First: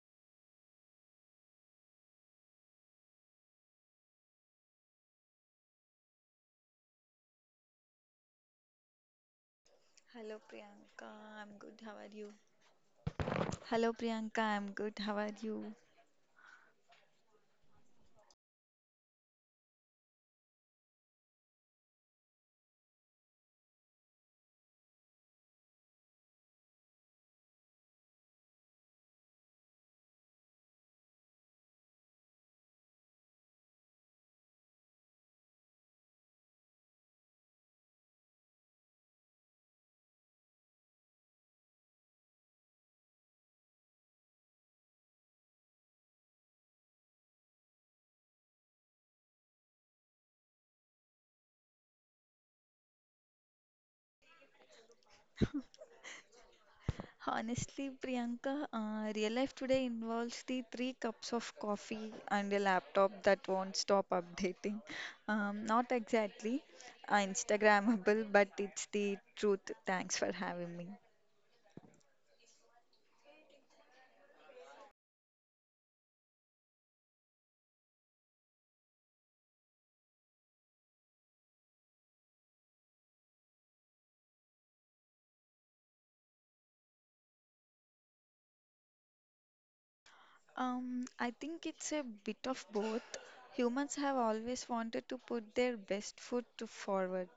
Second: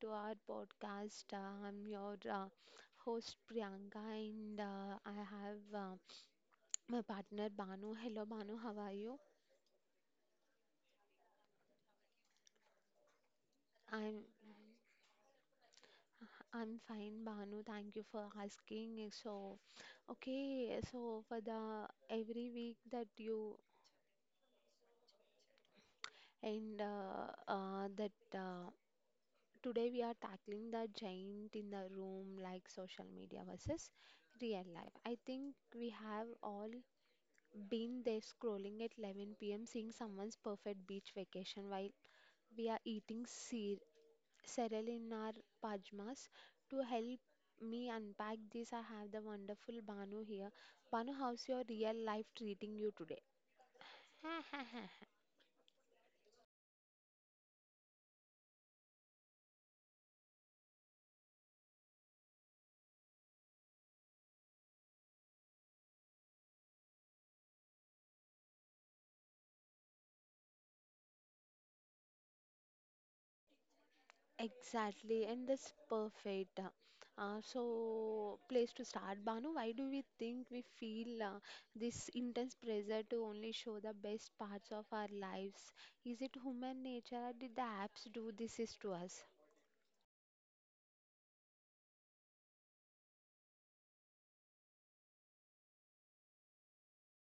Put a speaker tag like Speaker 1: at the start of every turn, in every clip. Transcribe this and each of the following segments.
Speaker 1: to our podcast. I'm your host Priyanka and I have my partner Banu. Hello Banu, how are you?
Speaker 2: Hello Priyanka, I'm good. How are you? Hello
Speaker 1: I'm
Speaker 2: Priyanka, I'm good. How are you?
Speaker 1: I'm fine Banu. Thank you for asking. So, for the every week that you and that today we are tackling the giant in the room like social media versus real life. I think we have all been there scrolling at 11 p.m., seeing someone's perfect beach vacation while we are eating cereal in our pajamas. To help me unpack this, I have the wonderful Banu here. Banu, how's your real life treating you today?
Speaker 2: Honestly, Priyanka, real life today involves the three cups of coffee and a laptop that won't stop updating. Not exactly Instagrammable, but it's the truth. Thanks for having me.
Speaker 1: Exactly, and that's perfect. Place to start. Banu, why do we think we feel this intense pressure to only show the best parts of our lives? Is it human nature, or did the apps do this is to us?
Speaker 2: I think it's a bit of both. Humans have always wanted to put their best foot to forward.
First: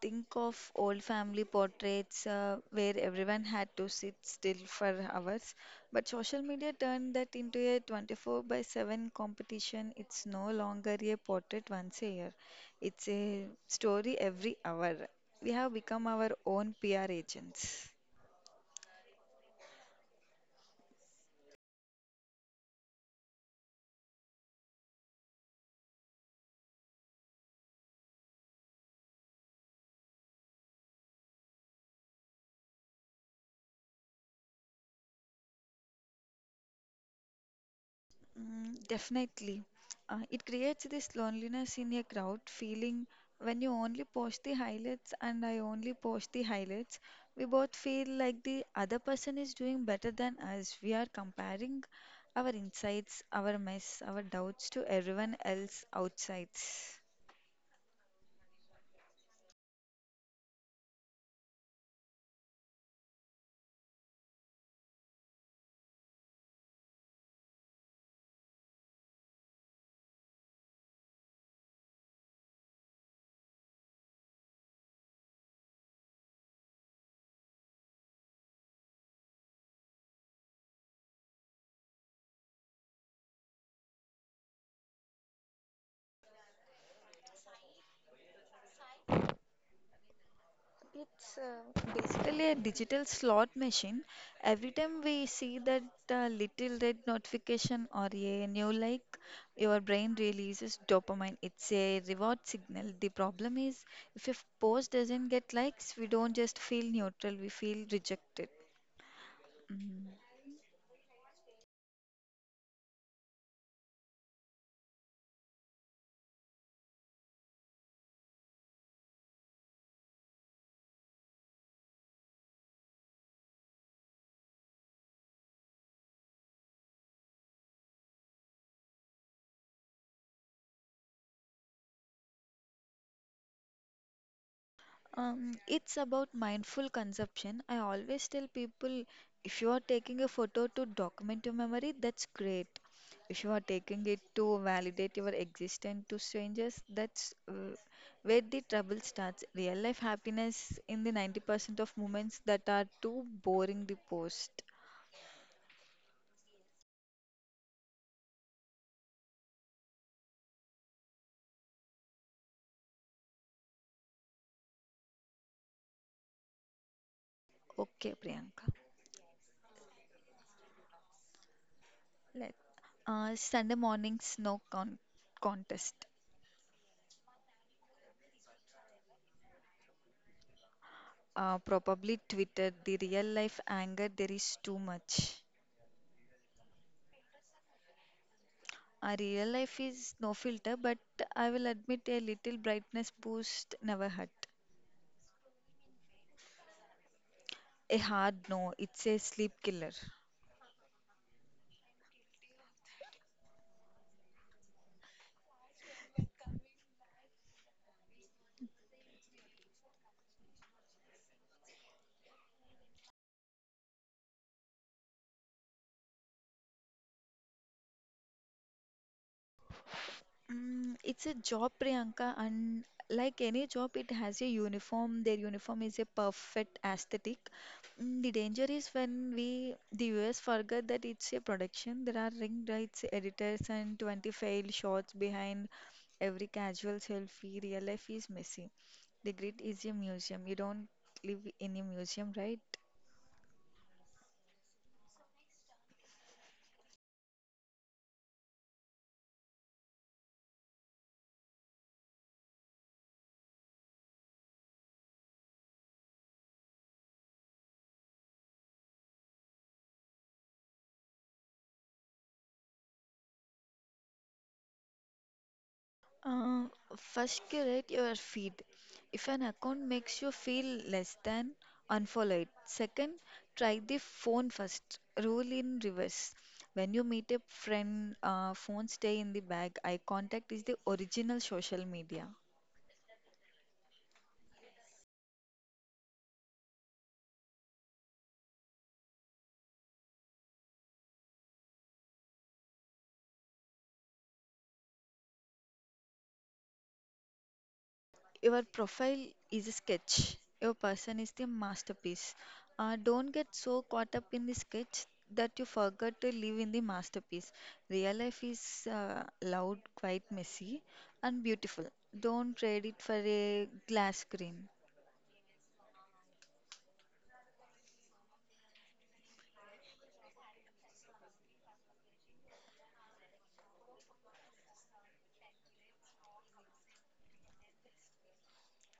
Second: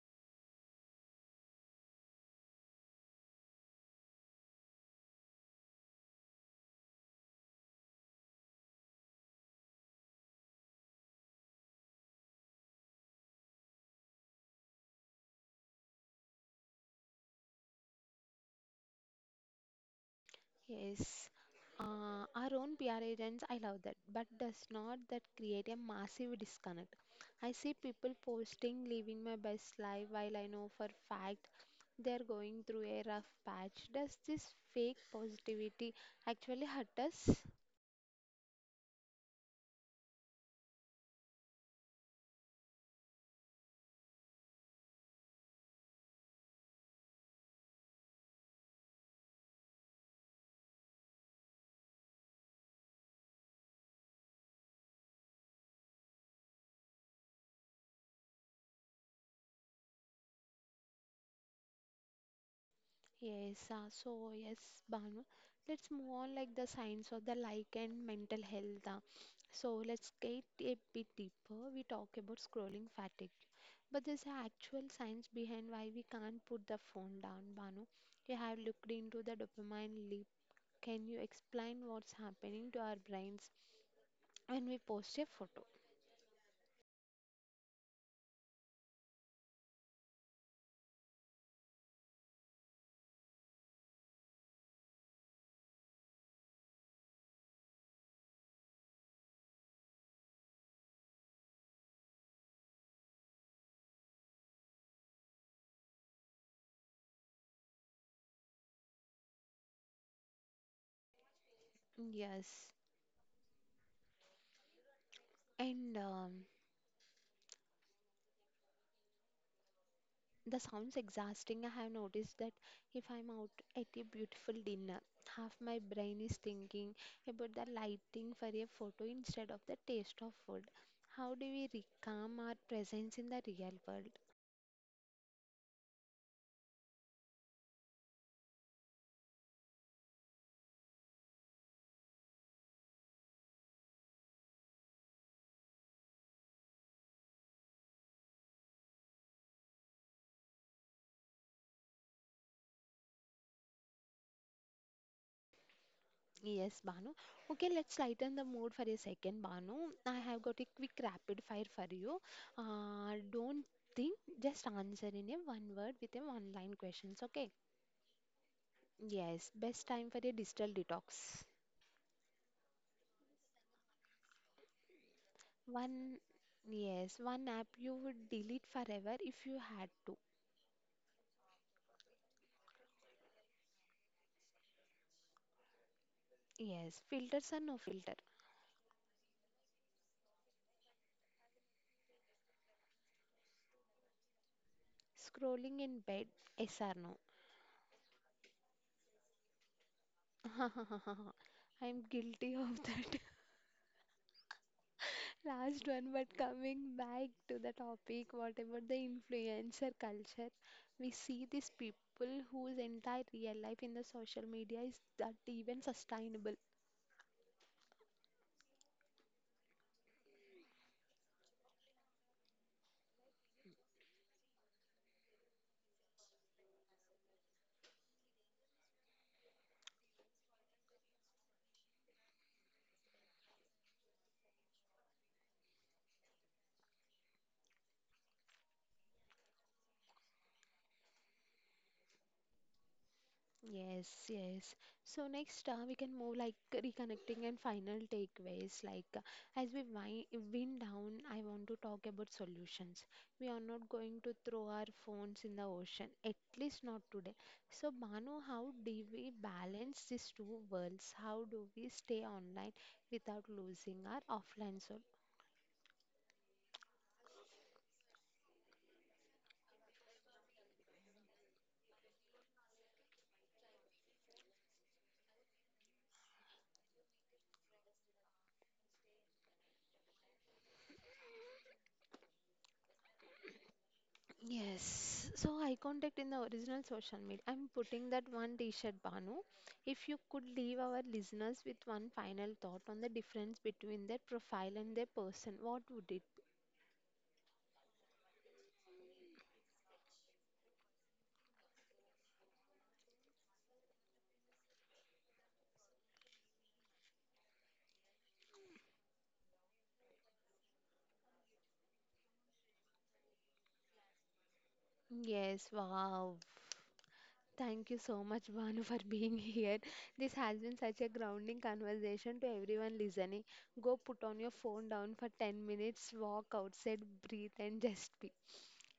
Speaker 2: Think of old family portraits where everyone had to sit still for hours, but social media turned that into a 24/7 competition. It's no longer a portrait once a year, it's a story every hour. We have become our own PR agents.
Speaker 1: Yes, our own PR agents, I love that. But does not that create a massive disconnect? I see people posting living my best life, while I know for fact they're going through a rough patch. Does this fake positivity actually hurt us?
Speaker 2: Mm, definitely. It creates this loneliness in a crowd feeling when you only post the highlights and I only post the highlights. We both feel like the other person is doing better than us. We are comparing our insights, our mess, our doubts to everyone else outsides.
Speaker 1: Yes, Banu. Let's move on like the science of the like and mental health. So let's get a bit deeper. We talk about scrolling fatigue. But there's a actual science behind why we can't put the phone down, Banu. You have looked into the dopamine leap. Can you explain what's happening to our brains when we post a photo?
Speaker 2: It's basically a digital slot machine. Every time we see that little red notification or a new like, your brain releases dopamine. It's a reward signal. The problem is, if your post doesn't get likes, we don't just feel neutral, we feel rejected. Mm.
Speaker 1: Yes. And the sounds exhausting. I have noticed that if I'm out at a beautiful dinner, half my brain is thinking about the lighting for a photo instead of the taste of food. How do we reclaim our presence in the real world?
Speaker 2: It's about mindful consumption. I always tell people if you are taking a photo to document your memory, that's great. If you are taking it to validate your existence to strangers, that's where the trouble starts. Real life happiness in the 90% of moments that are too boring the post.
Speaker 1: Yes, Banu. Okay, let's lighten the mood for a second, Banu. I have got a quick rapid fire for you. Don't think, just answer in a one word with a one line questions, okay?
Speaker 2: Okay, Priyanka.
Speaker 1: Yes, best time for a digital detox.
Speaker 2: Let Sunday morning snow contest.
Speaker 1: One, yes, one app you would delete forever if you had to.
Speaker 2: Probably Twitter, the real life anger, there is too much.
Speaker 1: Yes, filters or no filter.
Speaker 2: Our real life is no filter, but I will admit a little brightness boost never hurt.
Speaker 1: Scrolling in bed, yes or no?
Speaker 2: A hard no, it's a sleep killer.
Speaker 1: I'm guilty of that. Last one, but coming back to the topic, what about the influencer culture? We see these people whose entire real life in the social media is that even sustainable.
Speaker 2: It's a job, Priyanka, and like any job, it has a uniform. Their uniform is a perfect aesthetic. The danger is when we, the viewers, forget that it's a production. There are ring lights, editors, and 20 failed shots behind every casual selfie. Real life is messy. The grid is a museum. You don't live in a museum, right?
Speaker 1: Yes, yes. So next, we can move like reconnecting and final takeaways. As we wind down, I want to talk about solutions. We are not going to throw our phones in the ocean, at least not today. So Manu, how do we balance these two worlds? How do we stay online without losing our offline soul?
Speaker 2: Uh, First, curate your feed. If an account makes you feel less than, unfollow it. Second, try the phone first. Rule in reverse. When you meet a friend, phone stay in the bag. Eye contact is the original social media.
Speaker 1: Yes, so I contact in the original social media. I'm putting that one t-shirt, Banu. If you could leave our listeners with one final thought on the difference between their profile and their person, what would it?
Speaker 2: Your profile is a sketch. Your person is the masterpiece. Don't get so caught up in the sketch that you forget to live in the masterpiece. Real life is loud, quite messy, and beautiful. Don't trade it for a glass screen.
Speaker 1: Yes, wow. Thank you so much, Banu, for being here. This has been such a grounding conversation to everyone listening. Go put on your phone down for 10 minutes, walk outside, breathe, and just be.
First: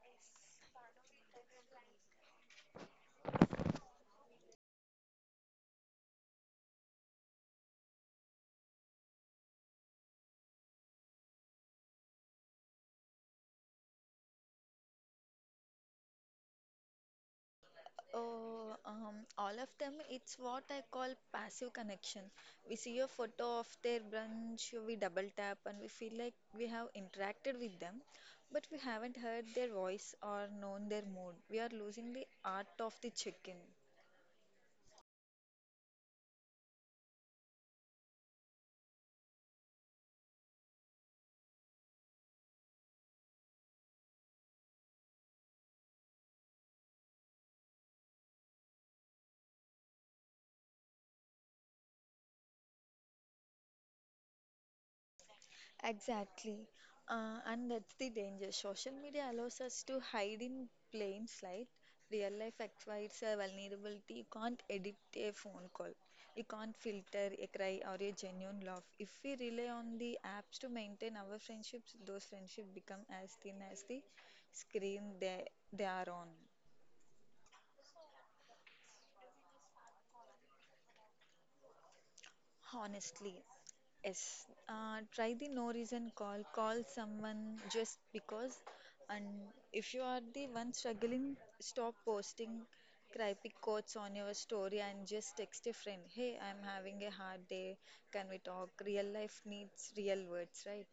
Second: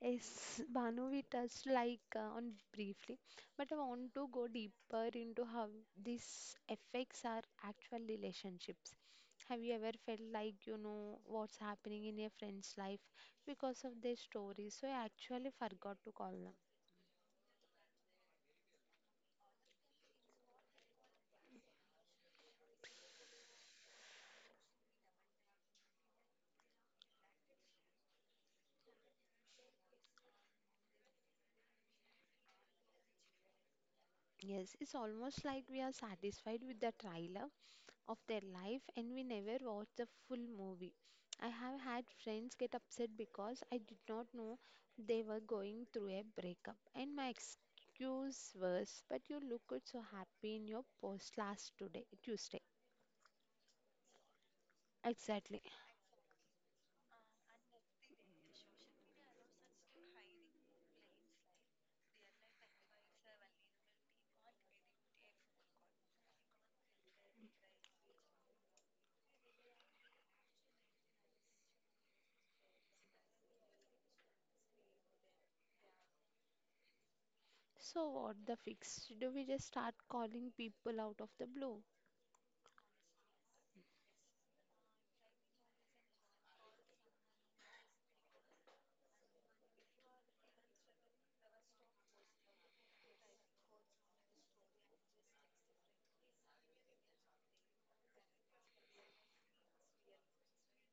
Speaker 1: Yes, Bhanu, we touched on briefly, but I want to go deeper into how these effects are actual relationships. Have you ever felt like you know what's happening in your friend's life because of their stories? So I actually forgot to call them.
Speaker 2: Oh, all of them, it's what I call passive connection. We see a photo of their brunch, we double tap, and we feel like we have interacted with them, but we haven't heard their voice or known their mood. We are losing the art of the check-in.
Speaker 1: Yes, it's almost like we are satisfied with the trial of their life and we never watch the full movie. I have had friends get upset because I did not know they were going through a breakup, and my excuse was, but you looked so happy in your post last today, Tuesday. Exactly.
Speaker 2: Exactly. And that's the danger. Social media allows us to hide in plain sight. Real life exhibits a vulnerability. You can't edit a phone call. You can't filter a cry or a genuine laugh. If we rely on the apps to maintain our friendships, those friendships become as thin as the screen they are on.
Speaker 1: So, what the fix? Do we just start calling people out of the blue?
Speaker 2: Honestly, yes. Try the no reason call. Call someone just because. And if you are the one struggling, stop posting cryptic quotes on your story and just text a friend. Hey, I'm having a hard day. Can we talk? Real life needs real words, right?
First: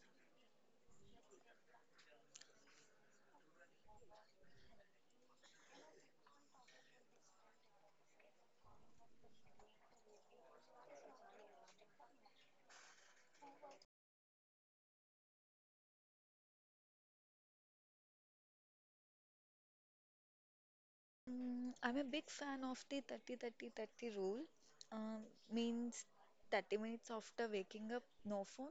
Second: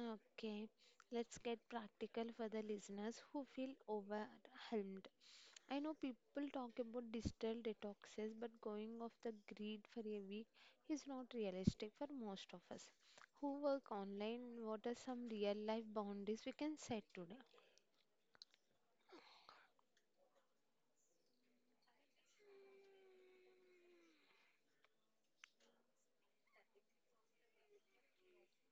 Speaker 1: Okay, let's get practical for the listeners who feel overwhelmed. I know people talk about digital detoxes, but going off the grid for a week is not realistic for most of us who work online. What are some real life boundaries we can set today?
Speaker 2: I'm a big fan of the 30 30 30 rule. Um, Means 30 minutes after waking up, no phone.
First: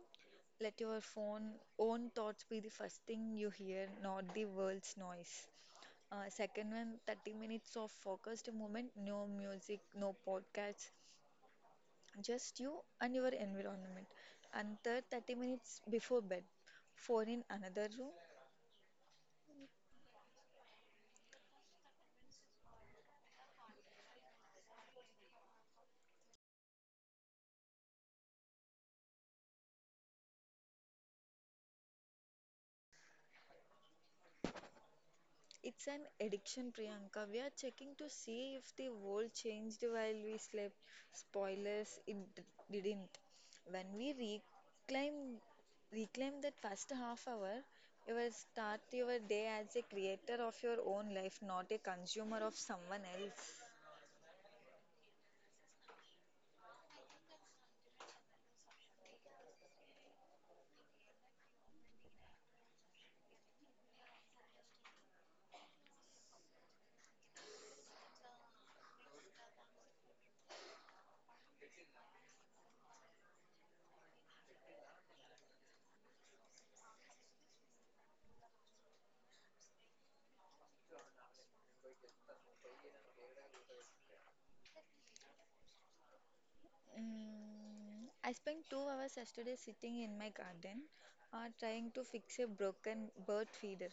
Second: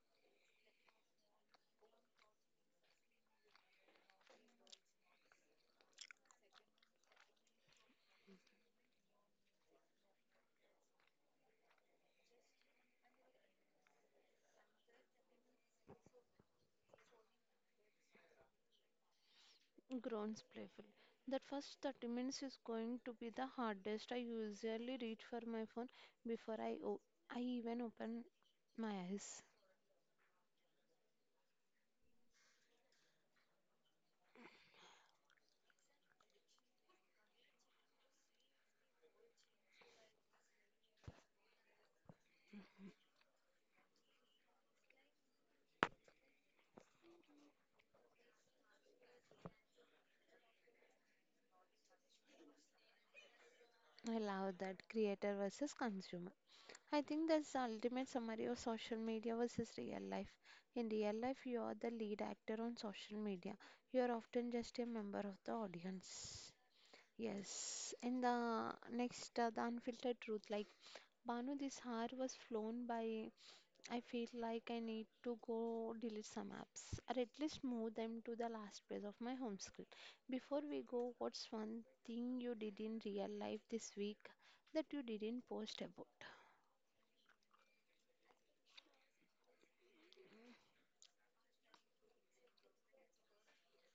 Speaker 2: Let your phone own thoughts be the first thing you hear, not the world's noise. Second one, 30 minutes of focused movement, no music, no podcasts, just you and your environment. And third, 30 minutes before bed, phone in another room.
Speaker 1: Groans playful. That first 30 minutes is going to be the hardest. I usually reach for my phone before I even open my eyes.
Speaker 2: It's an addiction, Priyanka. We are checking to see if the world changed while we slept. Spoilers, didn't. When we reclaim reclaim that first half hour, you will start your day as a creator of your own life, not a consumer of someone else.
Speaker 1: I love that creator versus consumer. I think that's the ultimate summary of social media versus real life. In real life, you are the lead actor on social media. You are often just a member of the audience. Yes. And the next, the unfiltered truth. Like, Banu, this hour was flown by. I feel like I need to go delete some apps or at least move them to the last page of my home screen. Before we go, what's one thing you did in real life this week that you didn't post about?
Speaker 2: I spent 2 hours yesterday sitting in my garden trying to fix a broken bird feeder.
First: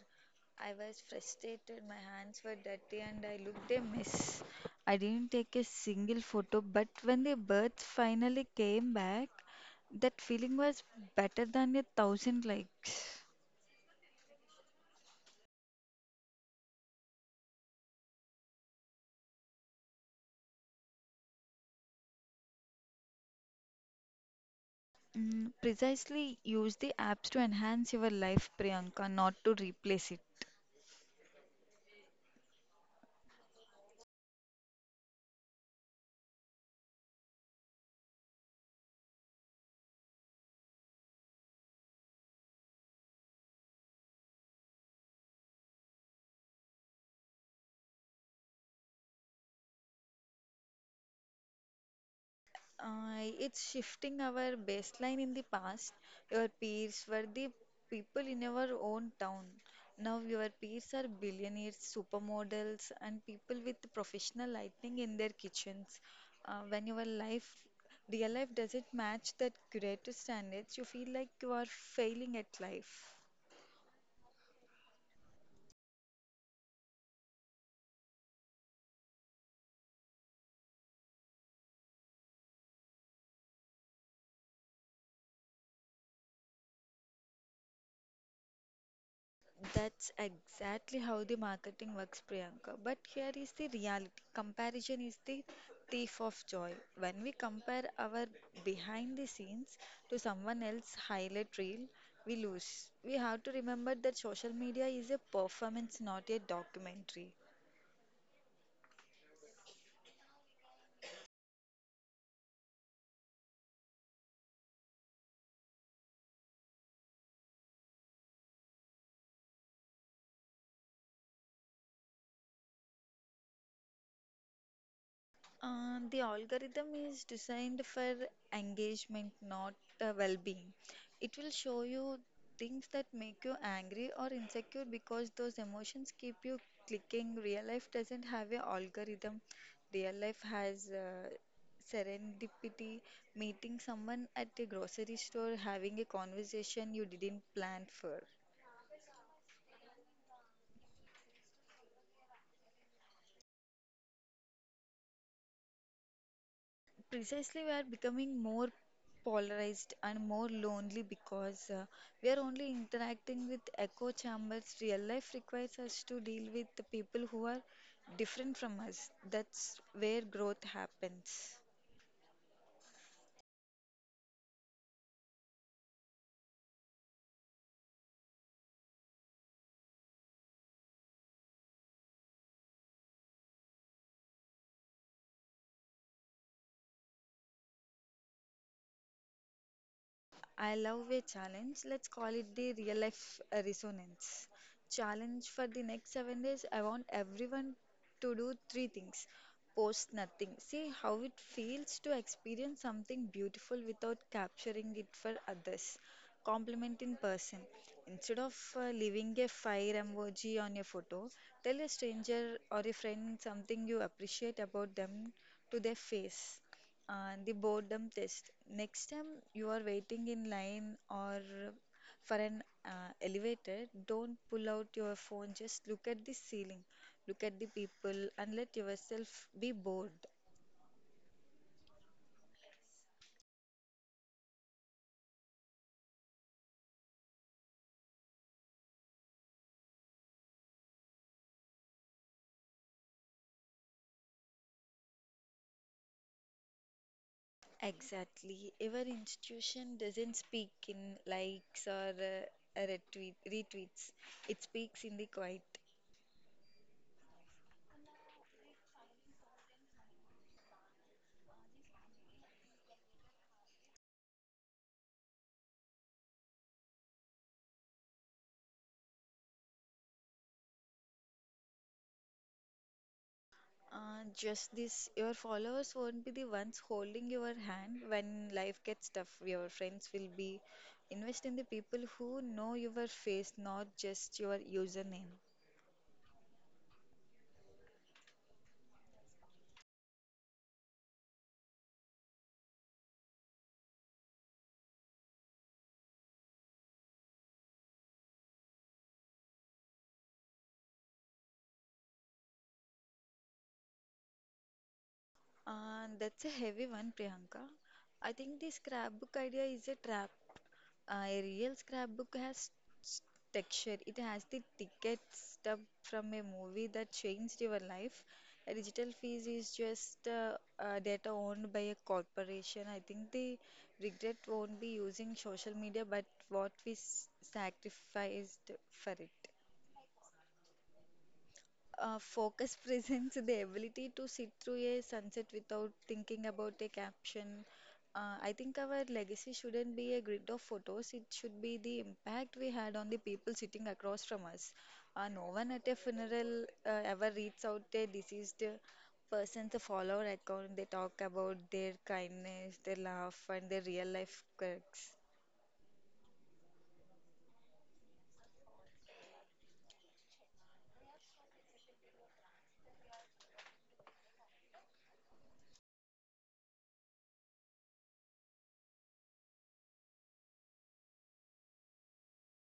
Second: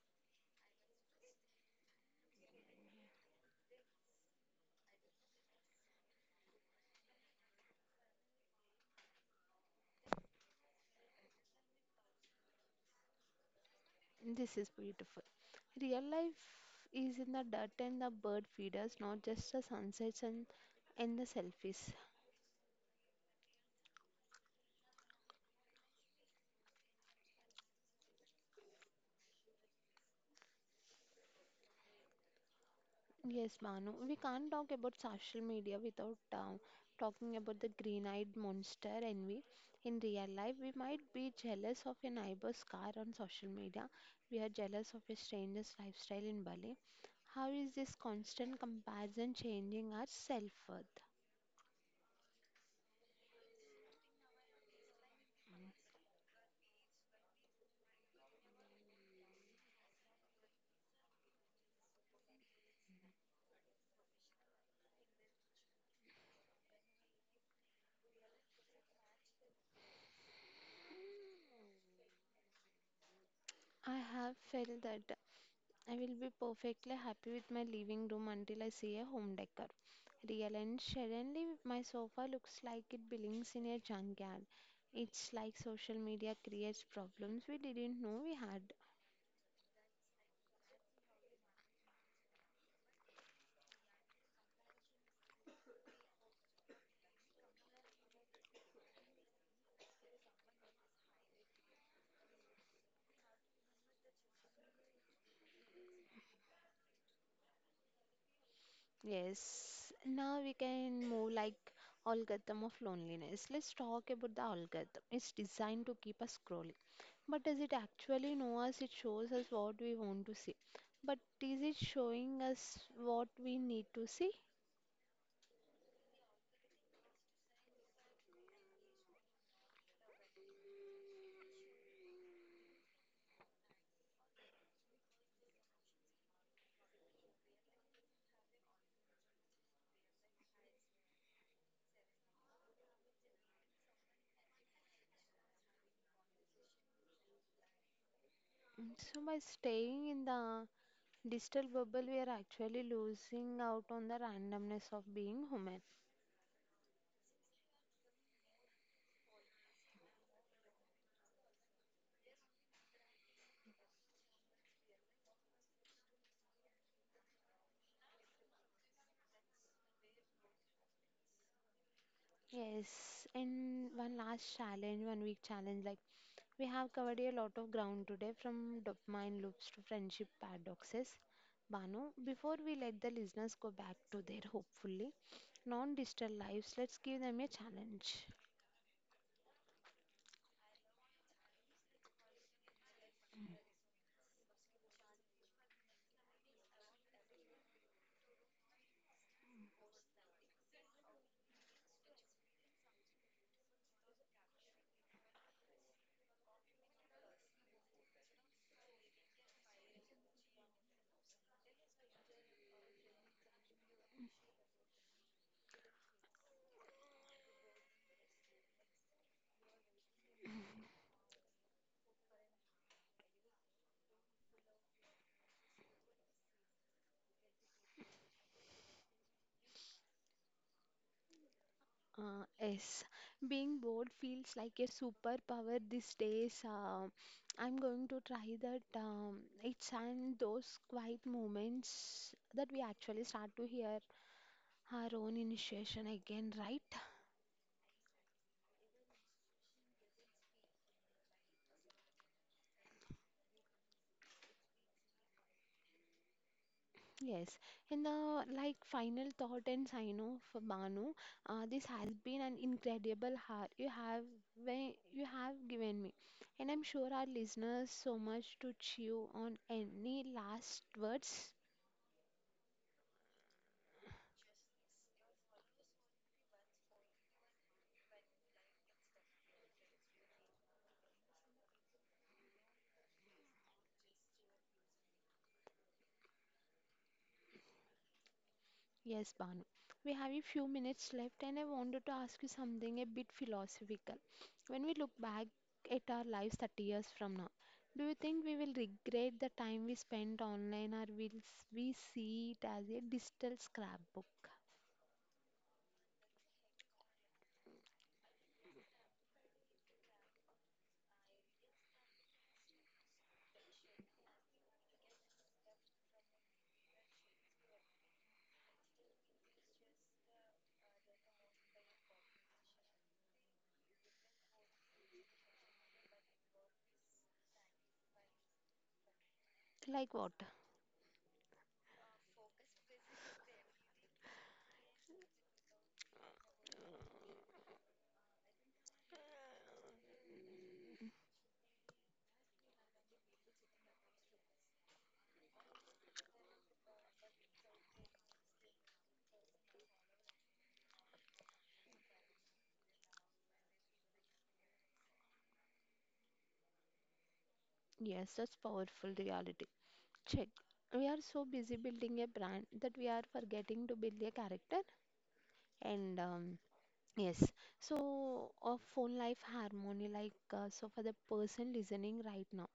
Speaker 2: I was frustrated, my hands were dirty, and I looked a mess. I didn't take a single photo, but when the birds finally came back, that feeling was better than a thousand likes.
Speaker 1: This is beautiful. Real life is in the dirt and the bird feeders, not just the sunsets and the selfies.
Speaker 2: Precisely use the apps to enhance your life, Priyanka, not to replace it.
Speaker 1: Yes, Banu, we can't talk about social media without talking about the green-eyed monster envy. In real life, we might be jealous of a neighbor's car on social media. We are jealous of a stranger's lifestyle in Bali. How is this constant comparison changing our self worth?
Speaker 2: It's shifting our baseline in the past. Your peers were the people in your own town. Now your peers are billionaires, supermodels, and people with professional lighting in their kitchens. When your real life doesn't match that greater standards, you feel like you are failing at life.
Speaker 1: I have felt that I will be perfectly happy with my living room until I see a home decor. Real and suddenly my sofa looks like it belongs in a junkyard. It's like social media creates problems we didn't know we had.
Speaker 2: That's exactly how the marketing works, Priyanka. But here is the reality comparison is the thief of joy. When we compare our behind the scenes to someone else's highlight reel, we lose. We have to remember that social media is a performance, not a documentary.
Speaker 1: Yes, now we can move like algorithm of loneliness. Let's talk about the algorithm. It's designed to keep us scrolling. But does it actually know us? It shows us what we want to see. But is it showing us what we need to see?
Speaker 2: The algorithm is designed for engagement, not well being. It will show you things that make you angry or insecure because those emotions keep you clicking. Real life doesn't have a algorithm, real life has serendipity, meeting someone at a grocery store, having a conversation you didn't plan for.
Speaker 1: Mm, so by staying in the digital bubble, we are actually losing out on the randomness of being human.
Speaker 2: Precisely we are becoming more polarized and more lonely because we are only interacting with echo chambers. Real life requires us to deal with the people who are different from us. That's where growth happens.
Speaker 1: Yes, and one last challenge, 1 week challenge. Like we have covered a lot of ground today, from dopamine loops to friendship paradoxes. Banu, before we let the listeners go back to their hopefully non-digital lives, let's give them a challenge.
Speaker 2: I love a challenge. Let's call it the real life resonance. Challenge for the next 7 days. I want everyone to do three things. Post nothing. See how it feels to experience something beautiful without capturing it for others. Compliment in person. Instead of leaving a fire emoji on your photo, tell a stranger or a friend something you appreciate about them to their face. The boredom test. Next time you are waiting in line or for an elevator, don't pull out your phone. Just look at the ceiling, look at the people, and let yourself be bored.
Speaker 1: Yes, being bored feels like a superpower these days. I'm going to try that. It's and those quiet moments that we actually start to hear our own initiation again, right?
Speaker 2: Exactly. Our institution doesn't speak in likes or retweets. It speaks in the quiet.
Speaker 1: Yes. And the like final thought and sign off, for Banu. This has been an incredible heart you have when you have given me, and I'm sure our listeners so much to chew on. Any last words?
Speaker 2: Just this, your followers won't be the ones holding your hand when life gets tough. Your friends will be invest in the people who know your face, not just your username.
Speaker 1: Yes, Banu. We have a few minutes left, and I wanted to ask you something a bit philosophical. When we look back at our lives 30 years from now, do you think we will regret the time we spent online, or will we see it as a digital scrapbook?
Speaker 2: That's a heavy one, Priyanka. I think this scrapbook idea is a trap. A real scrapbook has s- texture. It has the ticket stub from a movie that changed your life. A digital fees is just data owned by a corporation. I think the regret won't be using social media, but what we sacrificed for it.
Speaker 1: Like what?
Speaker 2: Focus presents the ability to sit through a sunset without thinking about a caption. I think our legacy shouldn't be a grid of photos, it should be the impact we had on the people sitting across from us. No one at a funeral ever reads out a deceased person's follower account. They talk about their kindness, their laugh, and their real life quirks.
Speaker 1: Yes, that's powerful reality. Check. We are so busy building a brand that we are forgetting to build a character. And Yes. So, a phone life harmony, so for the person listening right now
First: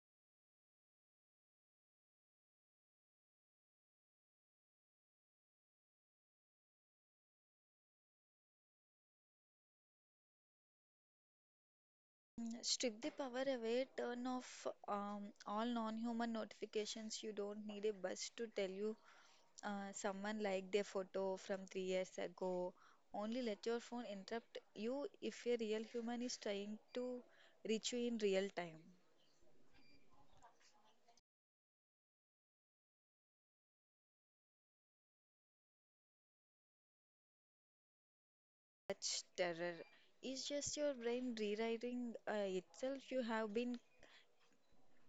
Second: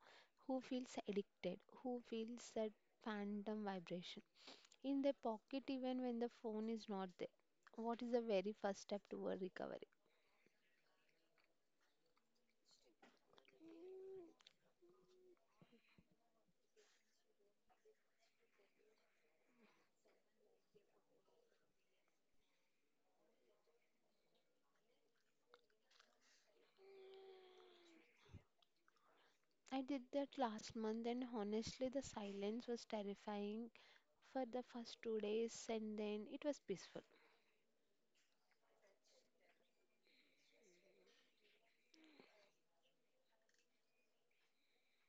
Speaker 1: who feels addicted, who feels that phantom vibration in their pocket, even when the phone is not there, what is the very first step toward recovery?
Speaker 2: Strip the power away, turn off all non-human notifications. You don't need a buzz to tell you someone liked their photo from 3 years ago. Only let your phone interrupt you if a real human is trying to reach you in real time.
Speaker 1: I did that last month, and honestly, the silence was terrifying for the first 2 days, and then it was peaceful.
Speaker 2: Such terror is just your brain rewriting itself. You have been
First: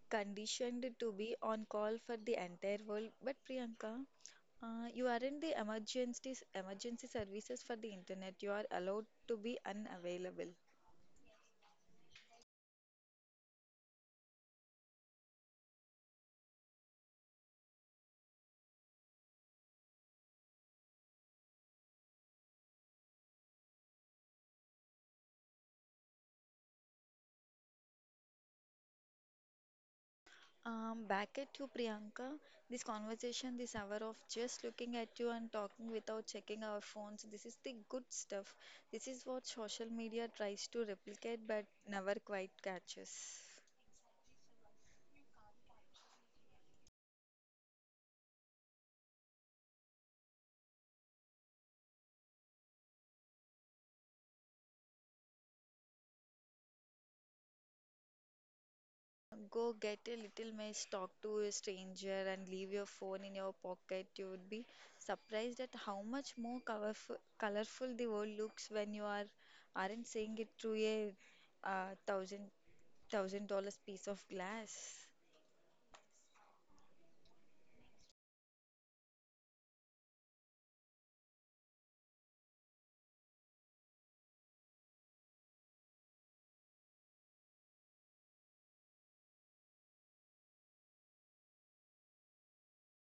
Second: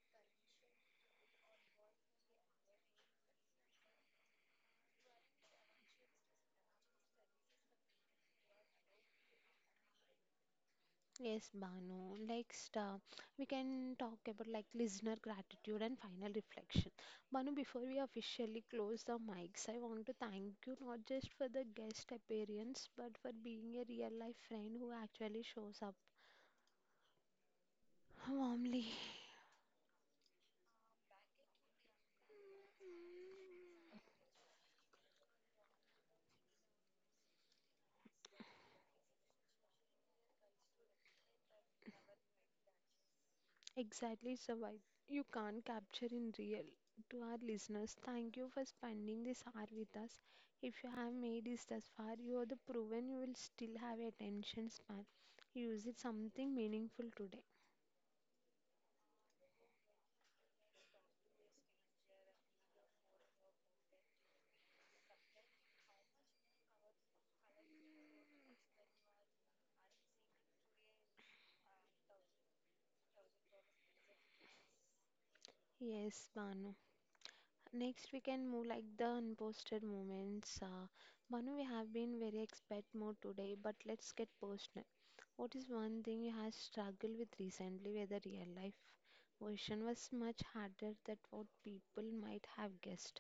Speaker 2: conditioned to be on call for the entire world. But Priyanka, you aren't the emergency services for the internet. You are allowed to be unavailable.
Speaker 1: Yes, Banu. Next, we can talk about like listener gratitude and final reflection. Banu, before we officially close the mics, I want to thank you not just for the guest appearance, but for being a real life friend who actually shows up warmly.
Speaker 2: Back at you, Priyanka. This conversation, this hour of just looking at you and talking without checking our phones, this is the good stuff. This is what social media tries to replicate but never quite catches.
Speaker 1: Exactly, survive. You can't capture in real. To our listeners, thank you for spending this hour with us. If you have made it this far, you are the proven you will still have attention span. Use it something meaningful today.
Speaker 2: Go get a little mess, talk to a stranger, and leave your phone in your pocket. You would be surprised at how much more colorful the world looks when you are aren't seeing it through a uh, thousand thousand dollars piece of glass.
Speaker 1: Yes, Banu. Next, we can move like the unposted moments. Banu, we have been very expert mode today, but let's get personal. What is one thing you have struggled with recently where the real life version was much harder than what people might have guessed?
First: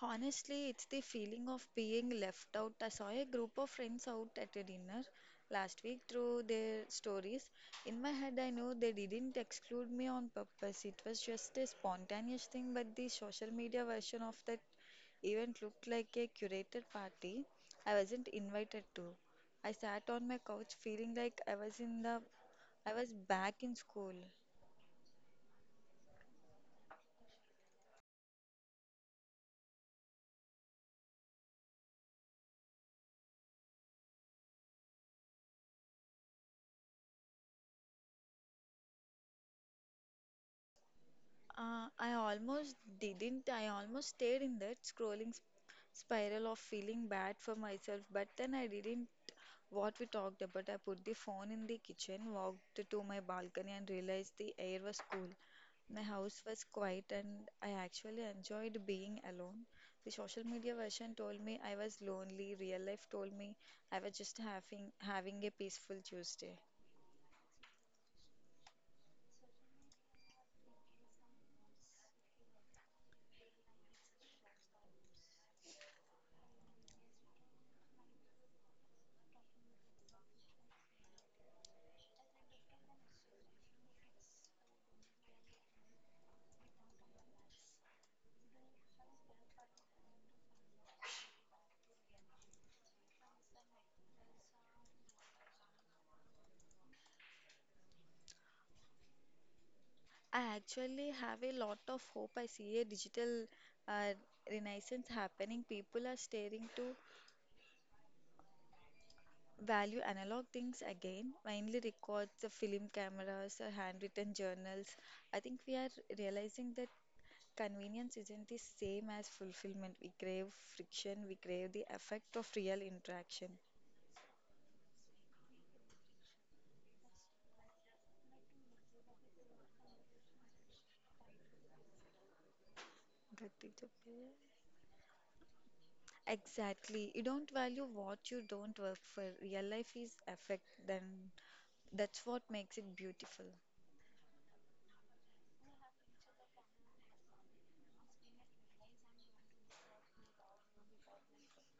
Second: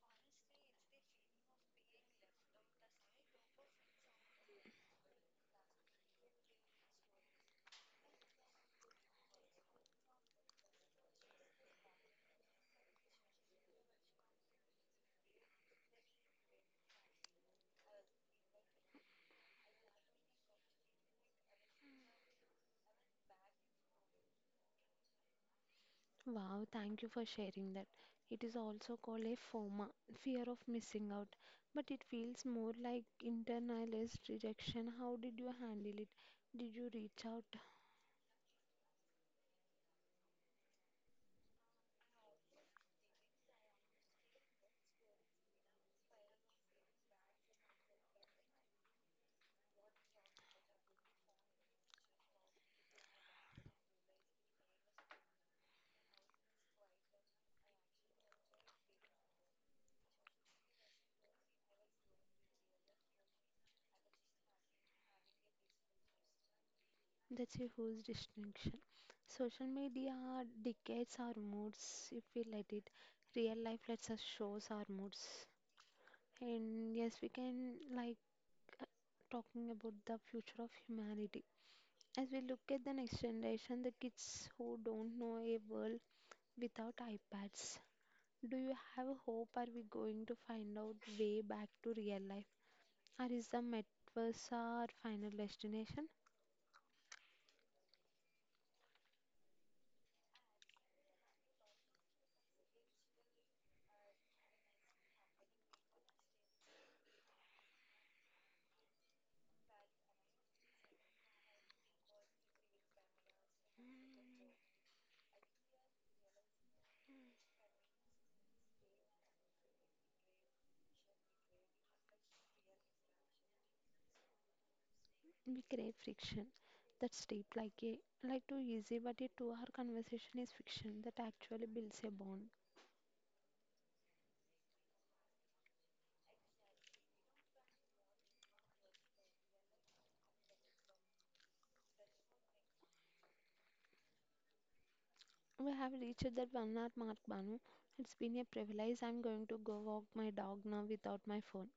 Speaker 2: Honestly, it's the feeling of being left out. I saw a group of friends out at a dinner last week through their stories. In my head, I know they didn't exclude me on purpose. It was just a spontaneous thing, but the social media version of that event looked like a curated party I wasn't invited to. I sat on my couch feeling like I was back in school.
Speaker 1: Wow, thank you for sharing that. It is also called a FOMA, fear of missing out, but it feels more like internalized rejection. How did you handle it? Did you reach out?
Speaker 2: I almost didn't. I almost stayed in that scrolling spiral of feeling bad for myself, but then I didn't what we talked about. I put the phone in the kitchen, walked to my balcony, and realized the air was cool. My house was quiet, and I actually enjoyed being alone. The social media version told me I was lonely. Real life told me I was just having a peaceful Tuesday.
Speaker 1: That's a huge distinction. Social media dictates our moods if we let it. Real life lets us shows our moods. And yes, we can like uh, talking about the future of humanity. As we look at the next generation, the kids who don't know a world without iPads. Do you have a hope? Are we going to find out way back to real life? Or is the metaverse our final destination?
Speaker 2: I actually have a lot of hope. I see a digital uh, renaissance happening. People are staring to value analog things again, mainly records, the film cameras, the handwritten journals. I think we are realizing that convenience isn't the same as fulfillment. We crave friction, we crave the effect of real interaction.
Speaker 1: We create friction that's deep, like a too easy, but a 2 hour conversation is fiction that actually builds a bond.
Speaker 2: गद्दी तो exactly. You don't value what you don't work for. Real life is effect, then that's what makes it beautiful.
Speaker 1: We have reached that 1 hour mark, Banu. It's been a privilege. I'm going to go walk my dog now without my phone.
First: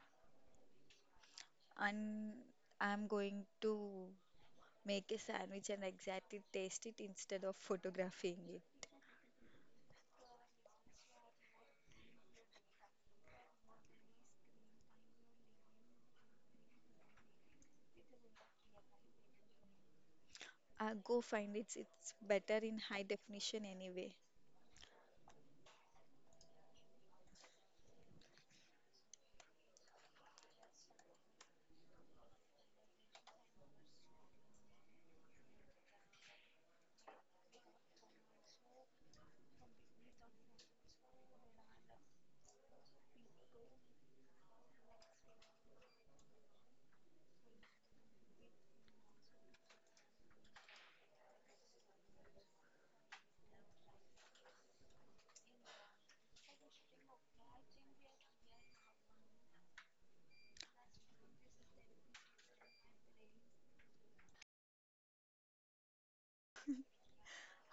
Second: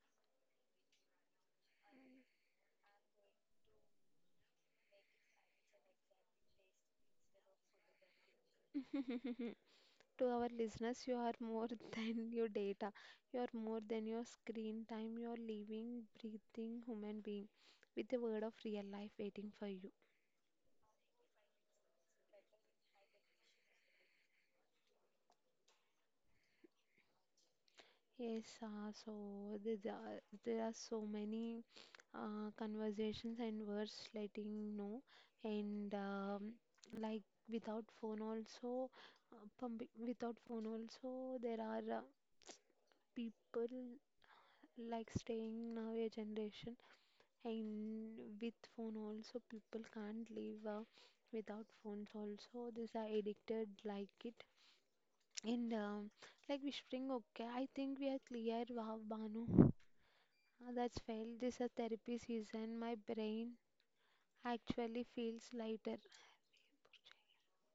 Speaker 2: And I'm going to make a sandwich and exactly taste it instead of photographing it.
Speaker 1: To our listeners, you are more than your data. You are more than your screen time. You are living, breathing human being with a word of real life waiting for you.
Speaker 2: Go find it. It's better in high definition anyway.
Speaker 1: Yes, so there are so many conversations and words letting know, and like without phone also, without phone also, there are people like staying now a generation, and with phone also, people can't live without phones also. These are addicted like it, and like whispering. Okay, I think we are clear. Wow, Banu. That's felt this a therapy season. My brain actually feels lighter,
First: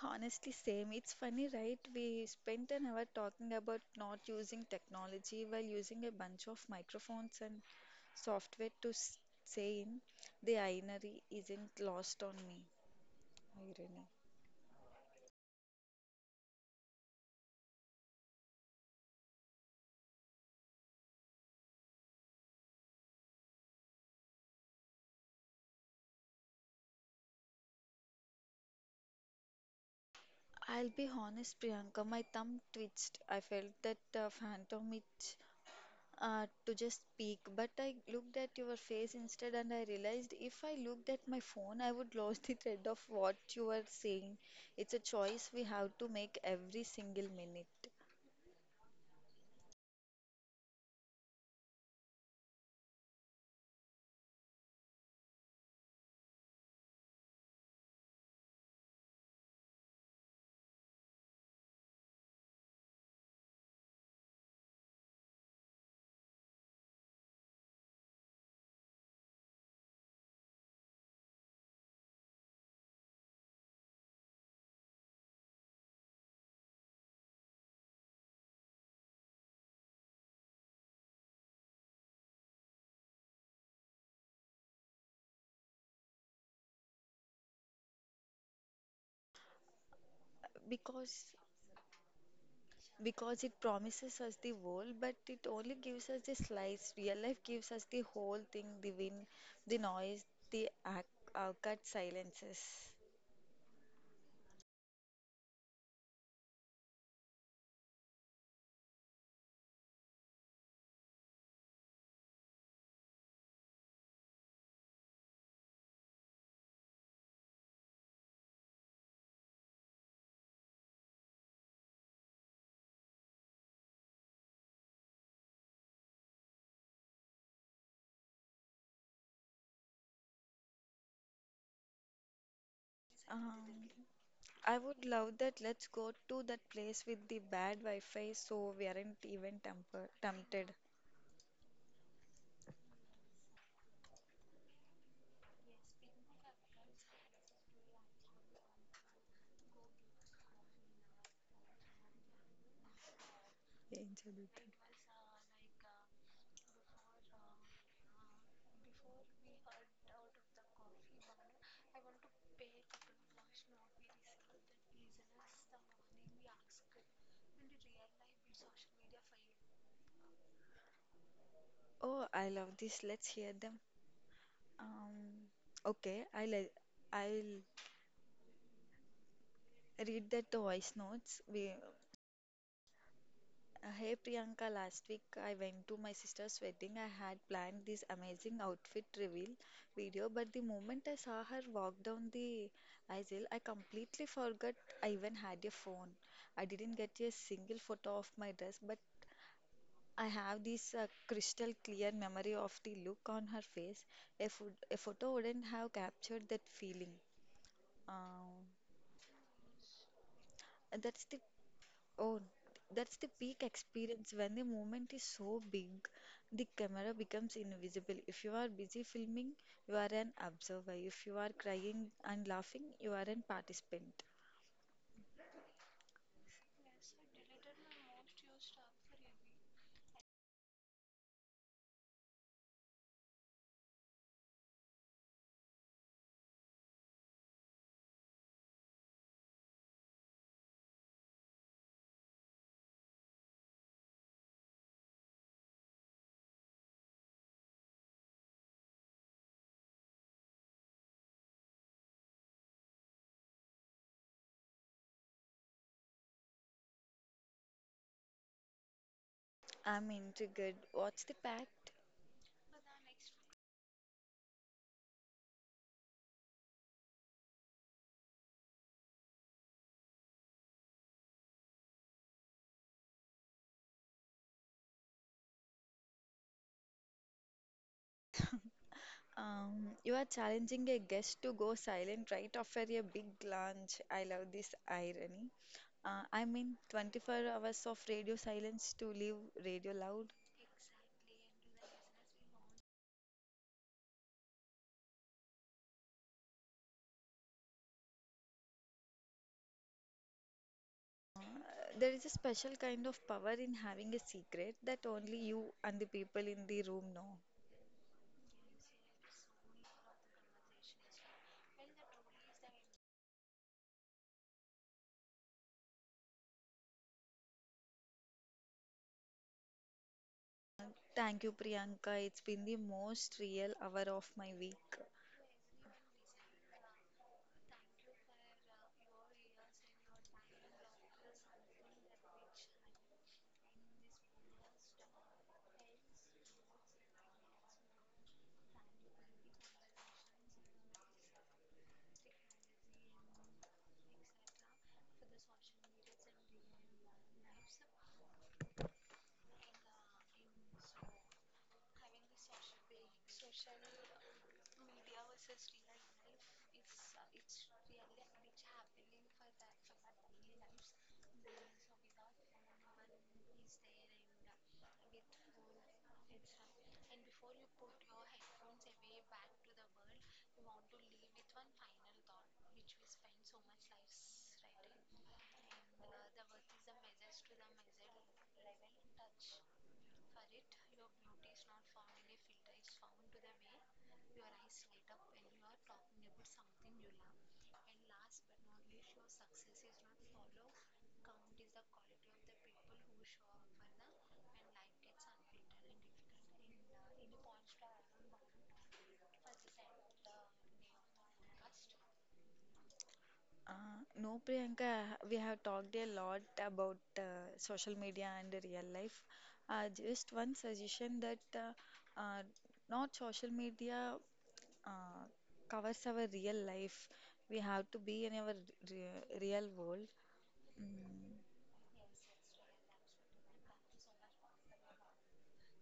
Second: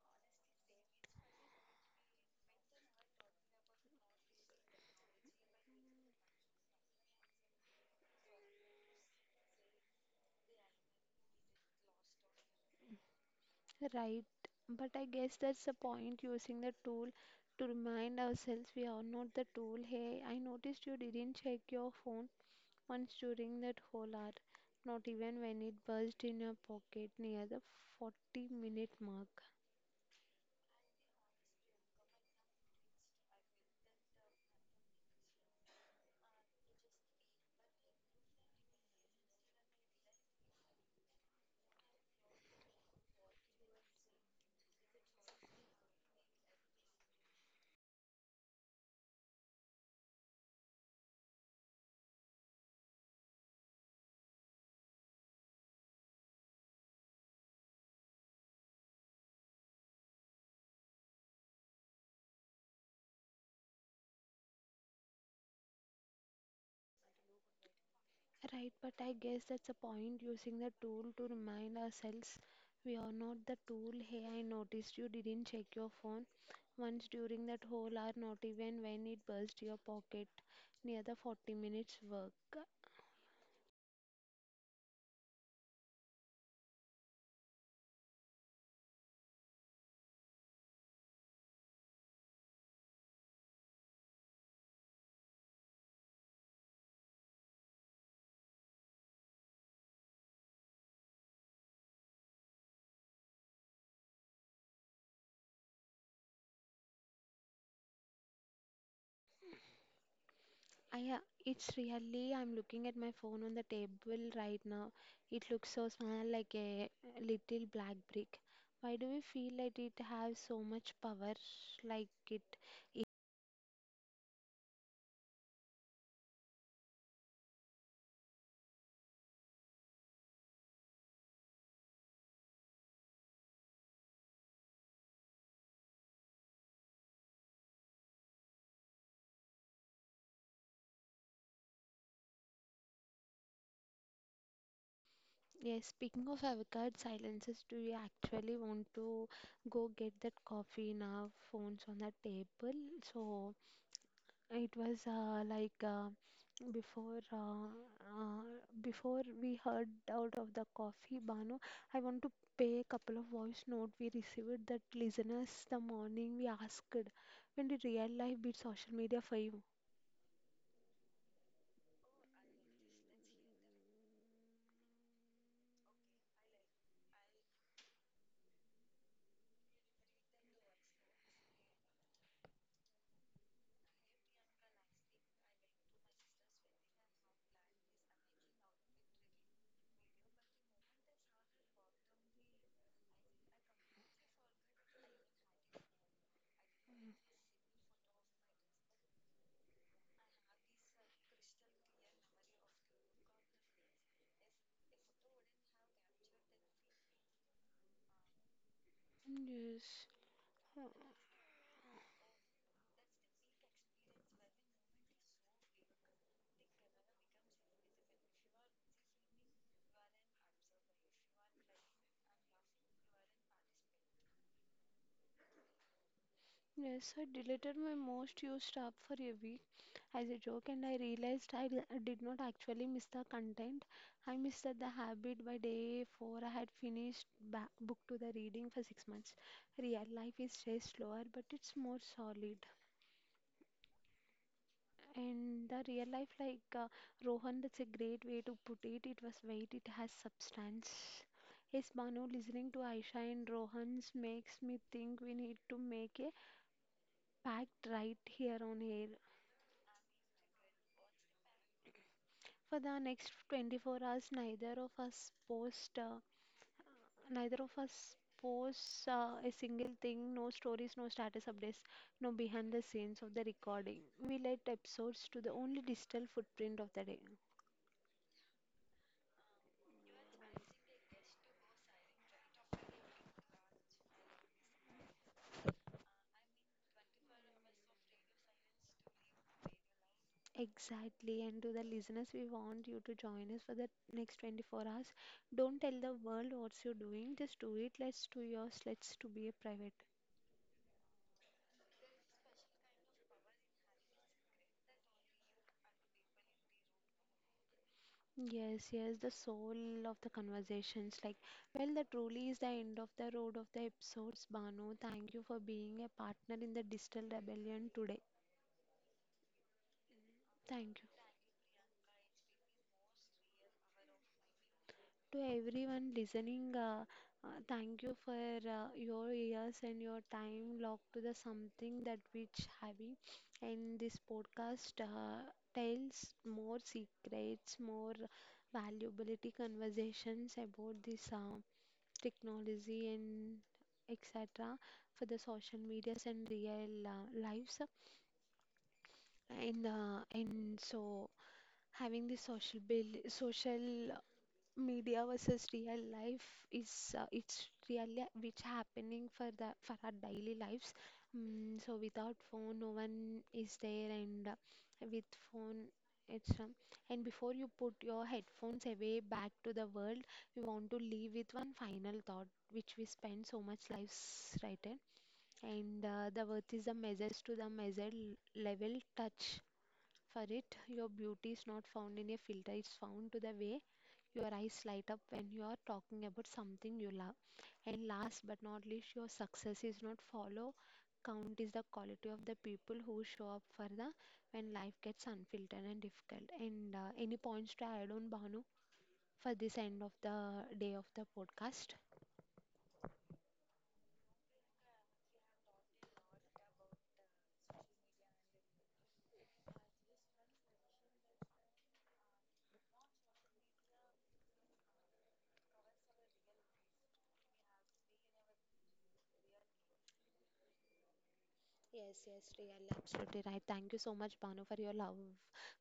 Speaker 2: Honestly, same. It's funny, right? We spent an hour talking about not using technology while using a bunch of microphones and software to say in the itinerary isn't lost on me. Irony.
Speaker 1: right? But I guess that's the point, using the tool to remind ourselves we are not the tool. Hey, I noticed you didn't check your phone once during that whole hour, not even when it buzzed in your pocket near the 40-minute mark.
Speaker 2: I'll be honest, Priyanka, my thumb twitched. I felt that phantom itch to just speak, but I looked at your face instead and I realized if I looked at my phone, I would lose the thread of what you are saying. It's a choice we have to make every single minute,
Speaker 1: Right, but I guess that's a point, using the tool to remind ourselves we are not the tool. Hey, I noticed you didn't check your phone once during that whole hour, not even when it burst your pocket near the 40 minutes work.
Speaker 2: because because it promises us the world, but it only gives us the slice. Real life gives us the whole thing, the wind, the noise, the cut silences.
Speaker 1: I, uh, it's really, I'm looking at my phone on the table right now. It looks so small, like a little black brick. Why do we feel like it has so much power, like it?
Speaker 2: Um, I would love that. Let's go to that place with the bad Wi-Fi so we aren't even temper tempted.
Speaker 1: Yes, speaking of avocado silences, do you actually want to go get that coffee now? Phones on the table. So
Speaker 2: ఏం
Speaker 1: it
Speaker 2: చదువుతాడు?
Speaker 1: was before uh, uh, before we heard out of the coffee, Banu, I want to pay a couple of voice note we received that listeners the morning we asked, when did real life beat social media for you?
Speaker 2: Oh, I love this. Let's hear them. Um, okay, I'll read that the voice notes. We Hey Priyanka, last week I went to my sister's wedding. I had planned this amazing outfit reveal video, but the moment I saw her walk down the aisle, I completely forgot I even had a phone. I didn't get a single photo of my dress, but I have this crystal clear memory of the look on her face. A photo wouldn't have captured that feeling. Um,
Speaker 1: Yes.
Speaker 2: and that's the Oh, That's the peak experience when the moment is so big, the camera becomes invisible. If you are busy filming, you are an observer. If you are crying and laughing, you are a participant.
Speaker 1: Yes, I deleted my most used app for a week as a joke, and I realized I did not actually miss the content. I missed the habit. By day 4, I had finished ba book to the reading for 6 months. Real life is just slower, but it's more solid. And the real life, Rohan, that's a great way to put it. It was weight, it has substance. Yes, Banu, listening to Aisha and Rohan's makes me think we need to make a pact right here on air.
Speaker 2: I'm intrigued. What's the pact?
Speaker 1: For the next 24 hours, neither of us post, neither of us posts a single thing. No stories, no status updates, no behind the scenes of the recording. We let episodes to the only digital footprint of the day.
Speaker 2: You are challenging a guest to go silent right after a big lunch. I love this irony. I mean, 24 hours of radio silence to leave radio loud.
Speaker 1: Exactly, and to the listeners, we want you to join us for the next 24 hours. Don't tell the world what you're doing, just do it. Let's do yours, let's to be a private.
Speaker 2: There is a special kind of power in having a secret that only you and the people in the room know.
Speaker 1: Yes, yes, the soul of the conversations. Like, well, that truly is the end of the road of the episodes, Banu. Thank you for being a partner in the digital rebellion today. Thank you.
Speaker 2: Thank you, Priyanka. It's been the most real hour of my week.
Speaker 1: To everyone listening, thank you for your ears and your time locked to the something that which having. And this podcast tells more secrets, more valuability conversations about this technology and etc. for the social medias and real lives. And so having the social build, social media versus real life is it's really which happening for the for our daily lives. Mm, so without phone no one is there, and with phone it's and before you put your headphones away back to the world, we want to leave with one final thought, which we spend so much lives right in. And The worth is the measures to the measure level touch for it. Your beauty is not found in a filter, it's found to the way your eyes light up when you are talking about something you love. And last but not least, your success is not follow count, is the quality of the people who show up for the when life gets unfiltered and difficult. And Any points to add on Bhanu for this end of the day of the podcast?
Speaker 2: No, Priyanka, we have talked a lot about social media and real life. Just one suggestion that uh, not social media uh, covers our real life. We have to be in our re real world. Mm.
Speaker 1: Yes, yes, really, absolutely right. Thank you so much, Banu,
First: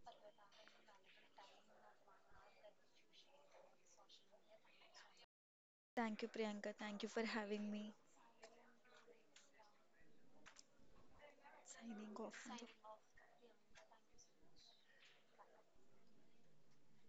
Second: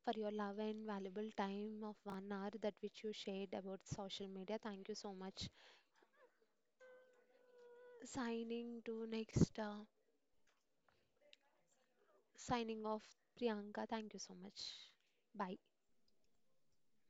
Speaker 1: for your love and valuable time of 1 hour that which you shared about social media. Thank you so much.
Speaker 2: Thank you, Priyanka. Thank you for having me.
Speaker 1: Signing to next,
Speaker 2: 才饮联分附
Speaker 1: signing off, Priyanka. Thank you so much. Bye.